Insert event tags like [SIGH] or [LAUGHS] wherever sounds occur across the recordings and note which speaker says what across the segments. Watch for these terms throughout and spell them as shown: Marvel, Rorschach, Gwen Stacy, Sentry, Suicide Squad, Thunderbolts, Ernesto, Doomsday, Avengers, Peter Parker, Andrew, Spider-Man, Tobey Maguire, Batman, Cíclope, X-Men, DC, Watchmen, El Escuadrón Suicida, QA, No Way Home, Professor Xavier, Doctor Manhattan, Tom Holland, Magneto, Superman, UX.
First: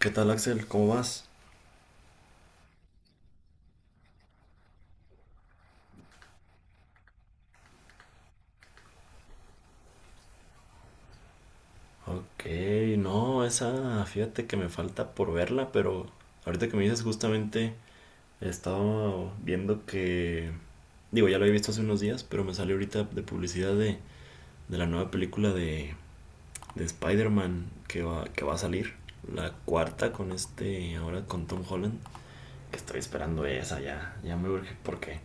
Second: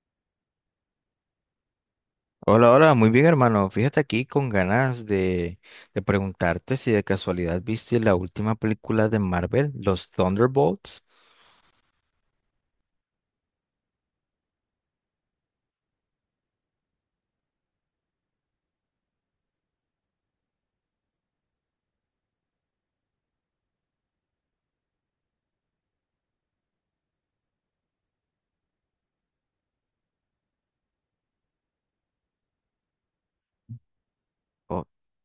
Speaker 1: ¿Qué tal, Axel? ¿Cómo vas?
Speaker 2: Hola, hola, muy bien hermano. Fíjate aquí con ganas de preguntarte si de casualidad viste la última película de Marvel, los Thunderbolts.
Speaker 1: Ok, no, esa, fíjate que me falta por verla, pero ahorita que me dices justamente, estaba viendo que, digo, ya lo había visto hace unos días, pero me salió ahorita de publicidad de, la nueva película de Spider-Man que va a salir, la cuarta con este, ahora con Tom Holland, que estoy esperando esa ya me urge
Speaker 2: Oh,
Speaker 1: porque,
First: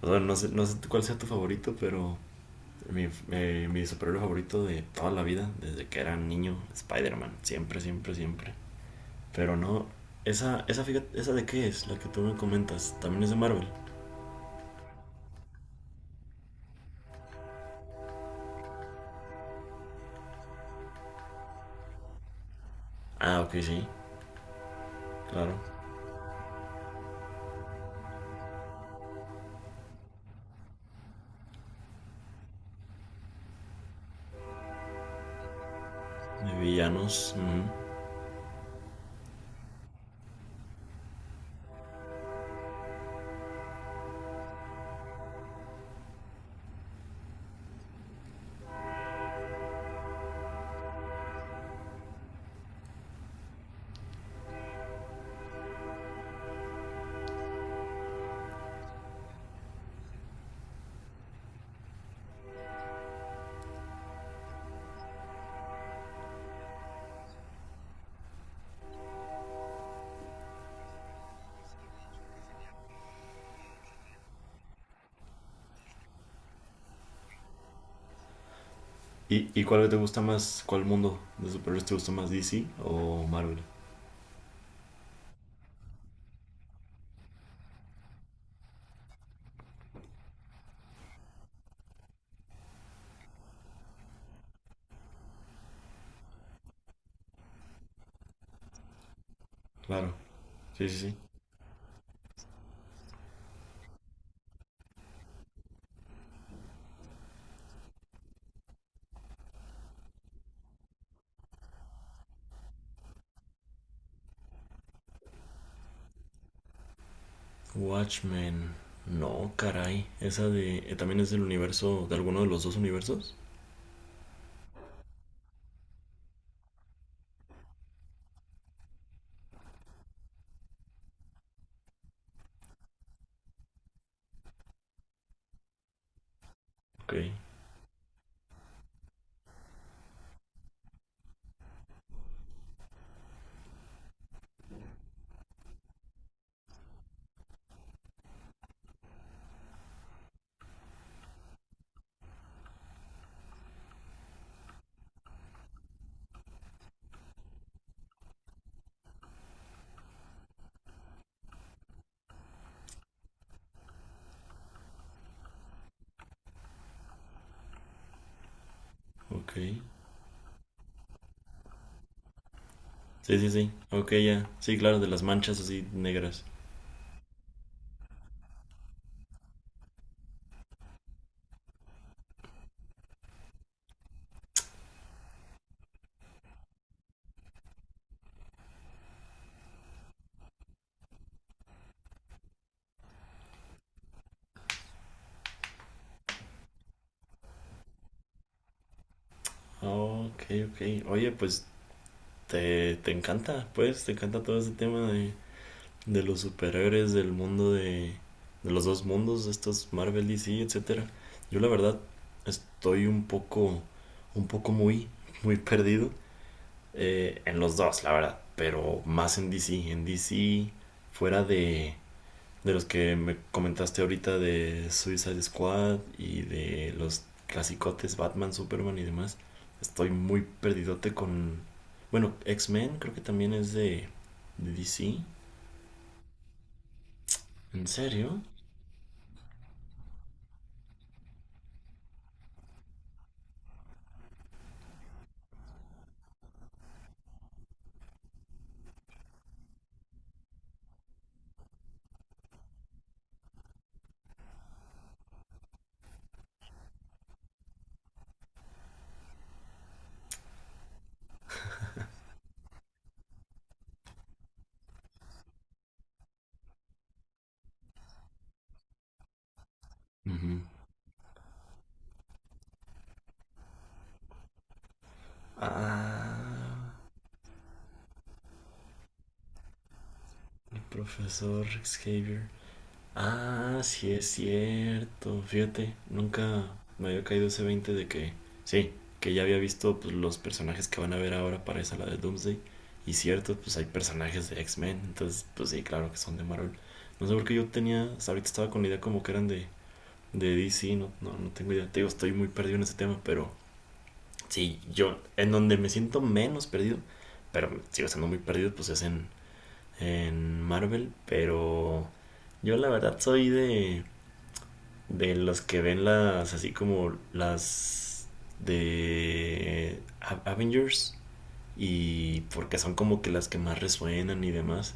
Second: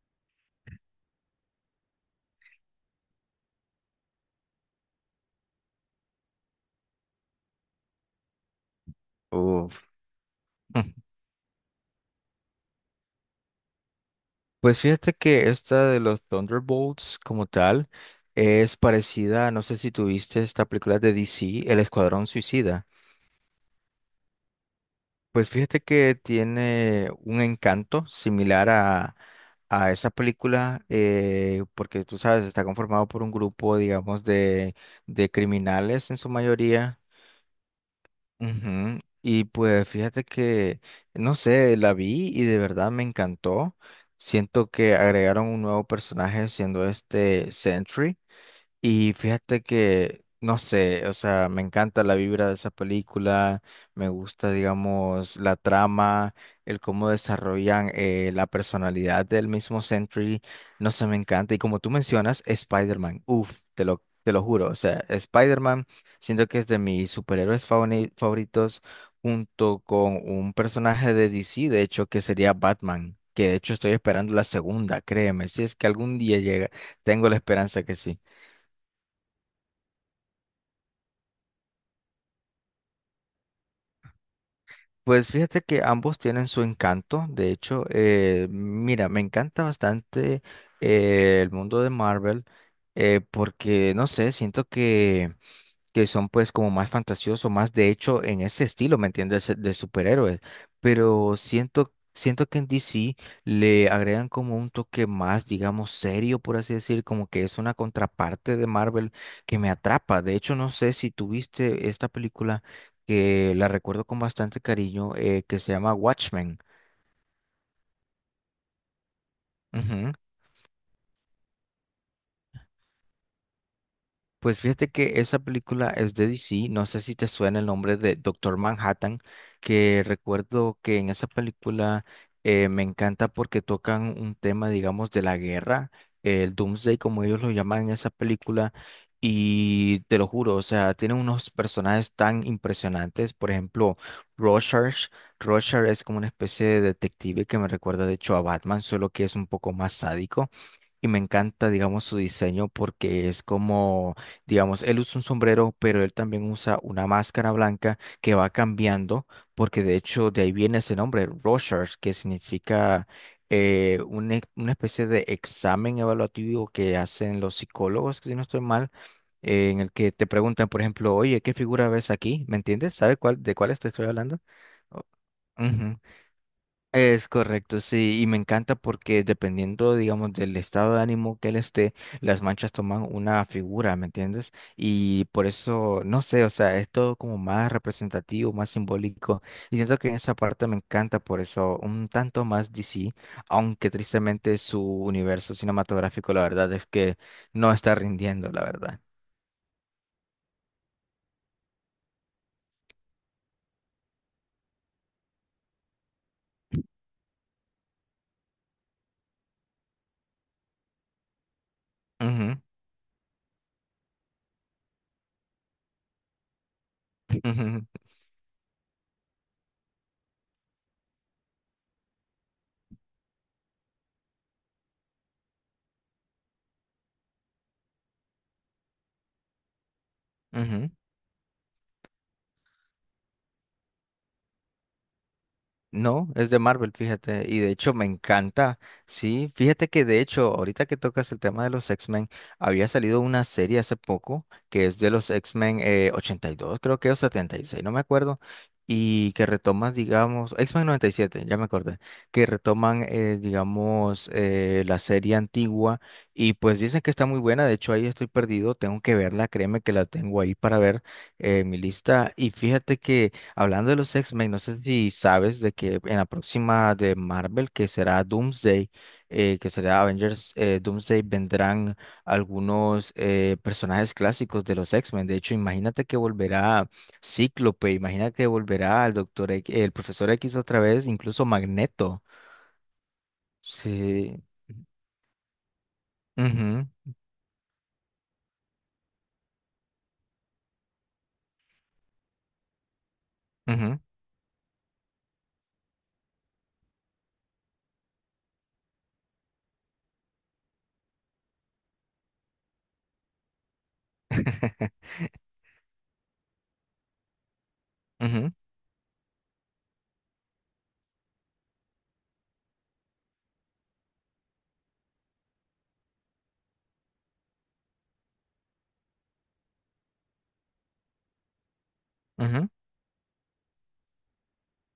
Speaker 1: pues, bueno, no sé, no sé cuál sea tu favorito, pero mi superhéroe favorito de toda la vida, desde que era niño, Spider-Man. Siempre, siempre, siempre. Pero
Speaker 2: uf.
Speaker 1: no, esa, esa,
Speaker 2: [LAUGHS]
Speaker 1: esa de qué es, la que tú me comentas, también es de Marvel.
Speaker 2: Pues fíjate que esta de los Thunderbolts como tal es parecida, no sé si tuviste esta película de DC, El Escuadrón Suicida.
Speaker 1: Ah, ok, sí,
Speaker 2: Pues
Speaker 1: claro.
Speaker 2: fíjate que tiene un encanto similar a esa película, porque tú sabes, está conformado por un grupo, digamos, de criminales en su
Speaker 1: De
Speaker 2: mayoría.
Speaker 1: villanos. Ujú.
Speaker 2: Ujú. Y pues fíjate que, no sé, la vi y de verdad me encantó. Siento que agregaron un nuevo personaje siendo este Sentry. Y fíjate que, no sé, o sea, me encanta la vibra de esa película, me gusta, digamos, la trama, el cómo desarrollan la personalidad del mismo Sentry, no sé, me encanta. Y como tú mencionas, Spider-Man, uff, te lo juro, o sea, Spider-Man siento que es de mis superhéroes favoritos, junto con un personaje de DC, de hecho, que sería Batman, que de hecho estoy esperando la segunda, créeme, si es que algún día llega, tengo la esperanza que sí.
Speaker 1: ¿Y cuál te gusta más? ¿Cuál mundo de superhéroes te gusta más, DC o Marvel?
Speaker 2: Pues fíjate que ambos tienen su encanto. De hecho, mira, me encanta bastante, el mundo de Marvel, porque, no sé, siento que son pues como más fantasiosos, más de hecho en ese estilo, ¿me entiendes? De
Speaker 1: Claro.
Speaker 2: superhéroes.
Speaker 1: Sí, sí, sí.
Speaker 2: Pero siento, siento que en DC le agregan como un toque más, digamos, serio, por así decir, como que es una contraparte de Marvel que me atrapa. De hecho, no sé si tuviste esta película que la recuerdo con bastante cariño, que se llama Watchmen.
Speaker 1: Watchmen. No, caray.
Speaker 2: Ujú.
Speaker 1: Esa de. ¿También es del universo, de alguno de los dos universos?
Speaker 2: Pues fíjate que esa película es de DC, no sé si te suena el nombre de Doctor Manhattan, que recuerdo que en esa película, me encanta porque tocan un tema, digamos, de la guerra, el Doomsday,
Speaker 1: Ok,
Speaker 2: como ellos lo llaman en esa película, y te lo juro, o sea, tienen unos personajes tan impresionantes, por ejemplo, Rorschach. Rorschach es como una especie de detective que me recuerda de hecho a Batman, solo que es un poco más sádico. Y me encanta, digamos, su diseño porque es como, digamos, él usa un sombrero, pero él también usa una máscara blanca que va cambiando, porque de hecho de ahí viene ese nombre, Rorschach, que significa, una especie de examen evaluativo que hacen los psicólogos, si no estoy mal,
Speaker 1: ok.
Speaker 2: en el que te preguntan, por ejemplo, oye, ¿qué figura ves aquí? ¿Me entiendes? ¿Sabe
Speaker 1: Sí,
Speaker 2: cuál,
Speaker 1: sí,
Speaker 2: de
Speaker 1: sí.
Speaker 2: cuál te estoy
Speaker 1: Ok,
Speaker 2: hablando?
Speaker 1: ya. Sí, claro,
Speaker 2: O-
Speaker 1: de las manchas así
Speaker 2: Ujú.
Speaker 1: negras.
Speaker 2: Es correcto, sí, y me encanta porque dependiendo, digamos, del estado de ánimo que él esté, las manchas toman una figura, ¿me entiendes? Y por eso, no sé, o sea, es todo como más representativo, más simbólico, y siento que en esa parte me encanta por eso, un tanto más DC, aunque tristemente su universo cinematográfico, la verdad es que no está rindiendo, la verdad.
Speaker 1: Ok, ok. Oye, pues te encanta, pues, te encanta todo este tema de, los superhéroes, del mundo de los dos mundos, estos Marvel, DC, etcétera. Yo la verdad
Speaker 2: Ujú,
Speaker 1: estoy un poco muy, muy perdido en los
Speaker 2: ujú,
Speaker 1: dos, la verdad, pero más en DC. En DC, fuera de los que me comentaste ahorita de Suicide Squad y de los clasicotes Batman, Superman y demás, estoy muy
Speaker 2: ujú.
Speaker 1: perdidote con... Bueno, X-Men creo que también es de DC.
Speaker 2: No, es de Marvel, fíjate, y de
Speaker 1: ¿En
Speaker 2: hecho me
Speaker 1: serio?
Speaker 2: encanta. Sí, fíjate que de hecho, ahorita que tocas el tema de los X-Men, había salido una serie hace poco que es de los X-Men, 82, creo que o 76, no me acuerdo, y que retoma, digamos, X-Men 97, ya me acordé, que retoman, digamos, la serie antigua, y pues dicen que está muy buena, de hecho ahí estoy perdido, tengo que verla, créeme que la tengo ahí para ver, en mi lista, y fíjate que... Hablando de los X-Men, no sé si sabes de que en la próxima de Marvel, que será Doomsday, que será Avengers,
Speaker 1: Ujú.
Speaker 2: Doomsday, vendrán algunos, personajes clásicos de los X-Men. De hecho, imagínate que volverá
Speaker 1: Ah,
Speaker 2: Cíclope, imagínate que volverá el profesor X
Speaker 1: el
Speaker 2: otra vez, incluso
Speaker 1: profesor
Speaker 2: Magneto.
Speaker 1: Xavier. Ah, sí es
Speaker 2: Sí.
Speaker 1: cierto. Fíjate, nunca me había caído ese 20 de que, sí, que ya había visto pues, los personajes que van a ver ahora para esa la de Doomsday. Y cierto, pues hay
Speaker 2: Ujú, ujú,
Speaker 1: personajes de X-Men, entonces, pues sí, claro que son de Marvel. No sé por qué yo tenía, hasta ahorita estaba con la idea como que eran de, DC, no, no, no tengo idea. Te digo, estoy muy perdido en ese tema, pero sí,
Speaker 2: [LAUGHS]
Speaker 1: yo, en donde me siento menos perdido, pero sigo estando muy perdido, pues es en, Marvel, pero yo la verdad soy de los que ven las, así como las de Avengers y
Speaker 2: ujú, ujú,
Speaker 1: porque son como que las que más resuenan y demás.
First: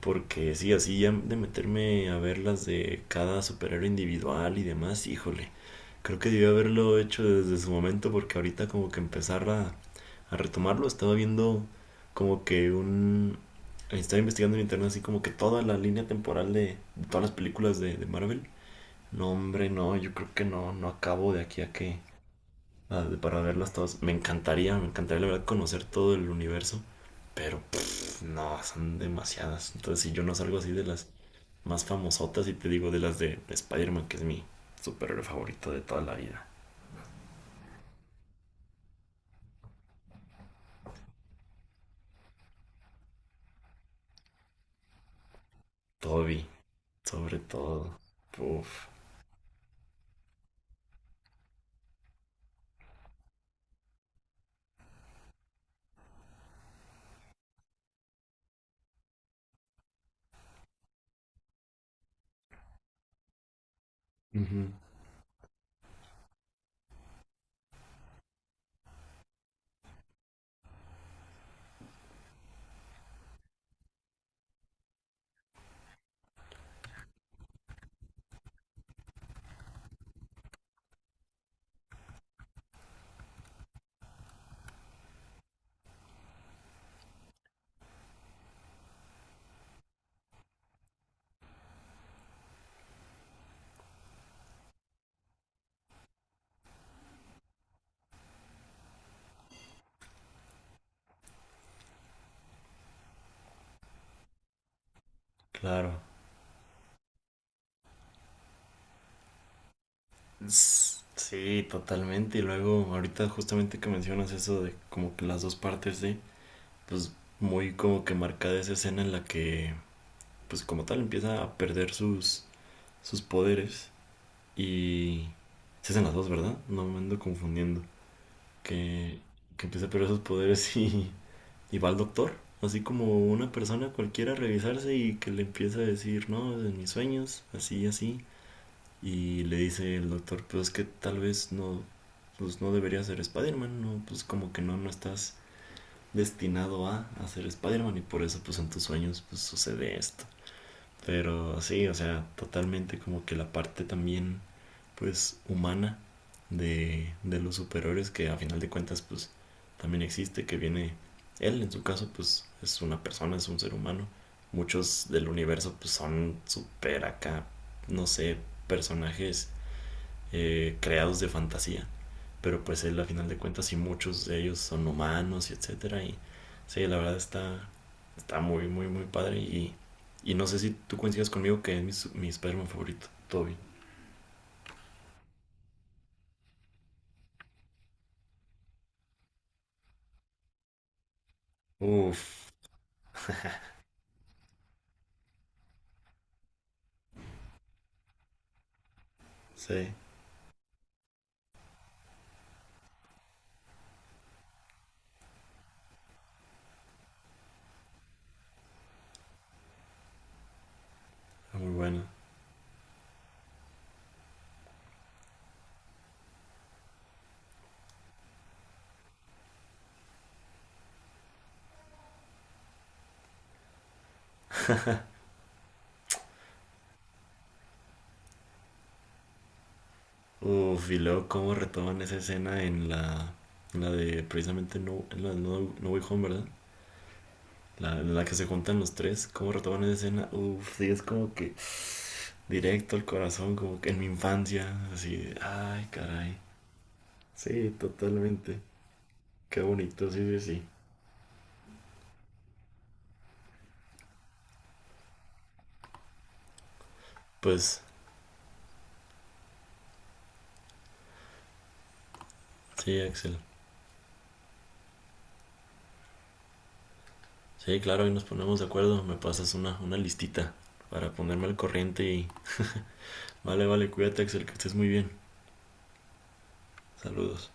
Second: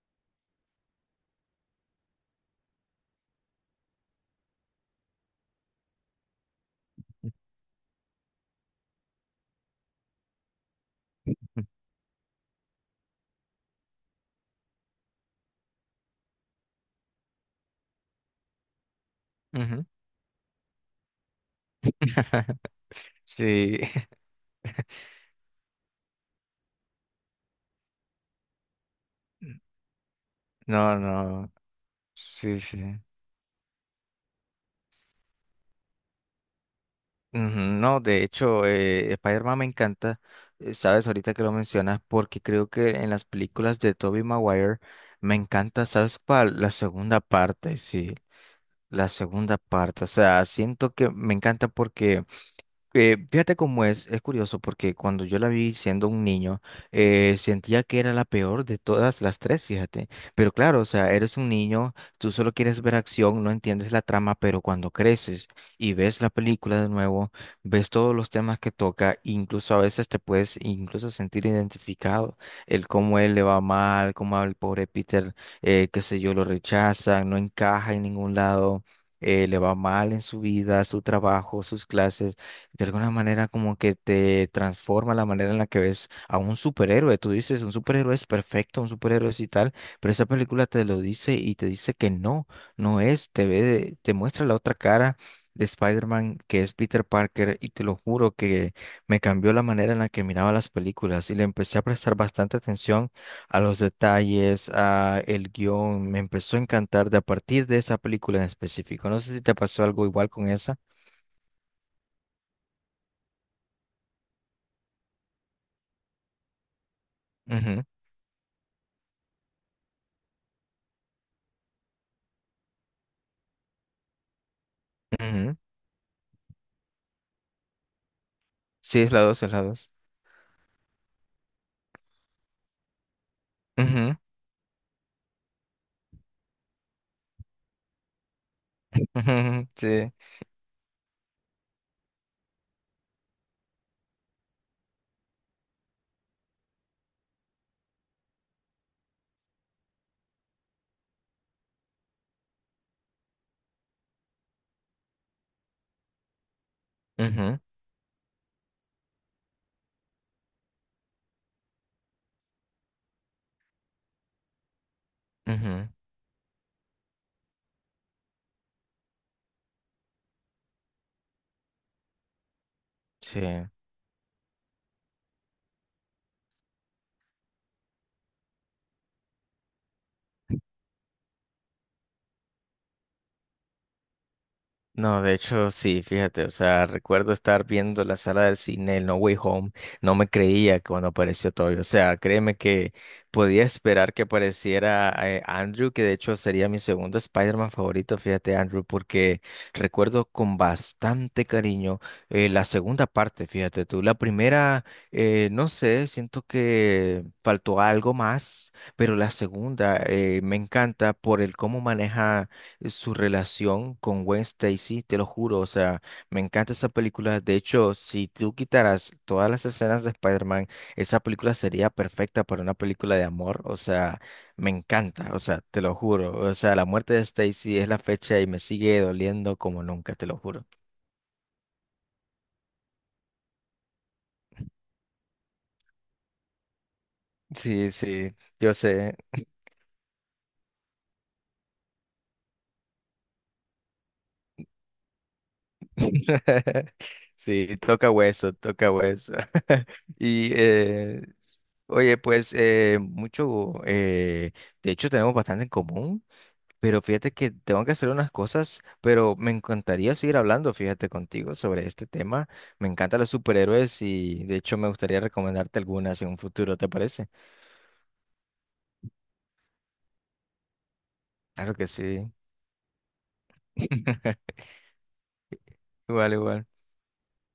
Speaker 1: Porque sí, así ya de meterme a ver las de cada superhéroe individual y demás, híjole, creo que debió haberlo hecho desde su momento porque ahorita como que empezar a, retomarlo, estaba viendo como que un... Estaba investigando en internet así como que toda la línea temporal de, todas las películas de Marvel no, hombre,
Speaker 2: ujú.
Speaker 1: no, yo creo que no, no acabo de aquí a que
Speaker 2: [LAUGHS]
Speaker 1: para verlas
Speaker 2: Sí.
Speaker 1: todas. Me encantaría la verdad conocer todo el universo, pero pff, no, son
Speaker 2: [LAUGHS]
Speaker 1: demasiadas. Entonces, si yo no salgo así de
Speaker 2: No,
Speaker 1: las
Speaker 2: no.
Speaker 1: más famosotas y
Speaker 2: Sí,
Speaker 1: te
Speaker 2: sí.
Speaker 1: digo de las de Spider-Man, que es mi superhéroe favorito de toda la vida.
Speaker 2: Ujú. No, de hecho, Spider-Man me encanta. Sabes, ahorita que lo mencionas, porque creo que en las películas de Tobey Maguire me encanta, sabes,
Speaker 1: Toby,
Speaker 2: para la segunda
Speaker 1: sobre
Speaker 2: parte,
Speaker 1: todo.
Speaker 2: sí,
Speaker 1: Uf.
Speaker 2: la segunda parte, o sea, siento que me encanta porque, fíjate cómo es curioso porque cuando yo la vi siendo un niño, sentía que era la peor de todas las tres, fíjate. Pero claro, o sea, eres un niño, tú solo quieres ver acción, no entiendes la trama, pero
Speaker 1: Ujú.
Speaker 2: cuando creces y ves la película de nuevo, ves todos los temas que toca, incluso a veces te puedes incluso sentir identificado, el cómo él le va mal, cómo al pobre Peter, qué sé yo, lo rechazan, no encaja en ningún lado. Le va mal en su vida, su trabajo, sus clases. De alguna manera como que te transforma la manera en la que ves a un superhéroe. Tú dices, un superhéroe es perfecto, un superhéroe es y tal, pero esa película te lo dice y te dice que no, no es, te muestra la otra cara de Spider-Man que es Peter Parker, y te lo juro que me cambió la manera en la que miraba las películas y le empecé a prestar bastante atención a los detalles, a el
Speaker 1: Claro.
Speaker 2: guión. Me empezó a encantar de a partir de esa película en específico. No sé si te pasó algo igual con esa.
Speaker 1: S- Sí, totalmente. Y luego, ahorita justamente que mencionas eso de como que las dos partes de, pues muy
Speaker 2: Ujú,
Speaker 1: como que marcada esa escena en la que pues como tal empieza a perder sus poderes y
Speaker 2: ujú.
Speaker 1: se hacen las dos, ¿verdad? No me ando confundiendo.
Speaker 2: Sí, es
Speaker 1: Que,
Speaker 2: la 2, es la
Speaker 1: que empieza a
Speaker 2: 2.
Speaker 1: perder sus poderes y va al doctor. Así como una persona
Speaker 2: Ujú,
Speaker 1: cualquiera a revisarse y que le empieza a decir, no, en mis sueños, así, así. Y le
Speaker 2: ujú,
Speaker 1: dice el
Speaker 2: sí.
Speaker 1: doctor, pues es que tal vez no, pues no deberías ser Spider-Man, no, pues como que no, no estás destinado a, ser Spider-Man y por eso pues en tus sueños pues sucede esto. Pero sí, o sea, totalmente como que la parte también, pues, humana de los
Speaker 2: Ujú,
Speaker 1: superhéroes que a final de cuentas, pues, también existe, que viene él, en su caso, pues, es una persona, es un ser humano. Muchos del universo,
Speaker 2: ujú,
Speaker 1: pues, son super acá, no sé, personajes creados de fantasía. Pero pues él a final de
Speaker 2: sí.
Speaker 1: cuentas sí muchos de ellos son humanos y etcétera. Y sí, la verdad está, está muy, muy, muy padre. Y no sé si tú coincidas conmigo que es mi Spider-Man favorito, Toby.
Speaker 2: No, de hecho, sí, fíjate, o sea, recuerdo estar viendo la sala del cine, el No Way Home, no me creía cuando apareció Toby, o sea,
Speaker 1: Uf,
Speaker 2: créeme que podía esperar que apareciera, Andrew, que de hecho sería mi segundo Spider-Man favorito, fíjate, Andrew, porque
Speaker 1: sí,
Speaker 2: recuerdo con bastante cariño, la segunda parte, fíjate tú, la primera, no sé, siento que faltó algo más, pero la segunda, me encanta por el
Speaker 1: muy
Speaker 2: cómo
Speaker 1: bueno.
Speaker 2: maneja, su relación con Gwen Stacy, te lo juro, o sea, me encanta esa película. De hecho, si tú quitaras todas las escenas de Spider-Man, esa película sería perfecta para una película de amor, o sea, me encanta, o sea, te lo juro, o sea, la muerte de Stacy es la fecha y me sigue doliendo como nunca, te lo juro.
Speaker 1: Uf, y luego cómo retoman esa escena en la de precisamente No, en la de no, No Way Home, ¿verdad? La,
Speaker 2: Sí,
Speaker 1: en la
Speaker 2: sí,
Speaker 1: que se
Speaker 2: yo
Speaker 1: juntan los
Speaker 2: sé.
Speaker 1: tres, cómo retoman esa escena. Uf, sí, es como que directo al corazón, como que en mi infancia, así, de, ay, caray.
Speaker 2: [LAUGHS]
Speaker 1: Sí,
Speaker 2: Sí, toca hueso,
Speaker 1: totalmente.
Speaker 2: toca hueso.
Speaker 1: Qué
Speaker 2: [LAUGHS]
Speaker 1: bonito, sí, sí,
Speaker 2: Y,
Speaker 1: sí.
Speaker 2: oye, pues, mucho, de hecho tenemos bastante en común, pero fíjate que
Speaker 1: Pues,
Speaker 2: tengo que hacer unas cosas, pero me encantaría seguir hablando, fíjate, contigo sobre este tema. Me
Speaker 1: sí,
Speaker 2: encantan los
Speaker 1: Axel.
Speaker 2: superhéroes y de hecho me gustaría recomendarte algunas en un futuro, ¿te parece?
Speaker 1: Sí, claro, ahí nos ponemos de acuerdo. Me pasas una, listita para ponerme al
Speaker 2: Claro que
Speaker 1: corriente y...
Speaker 2: sí.
Speaker 1: Vale, vale, cuídate, Axel, que
Speaker 2: [LAUGHS]
Speaker 1: estés muy bien.
Speaker 2: Igual, igual.
Speaker 1: Saludos.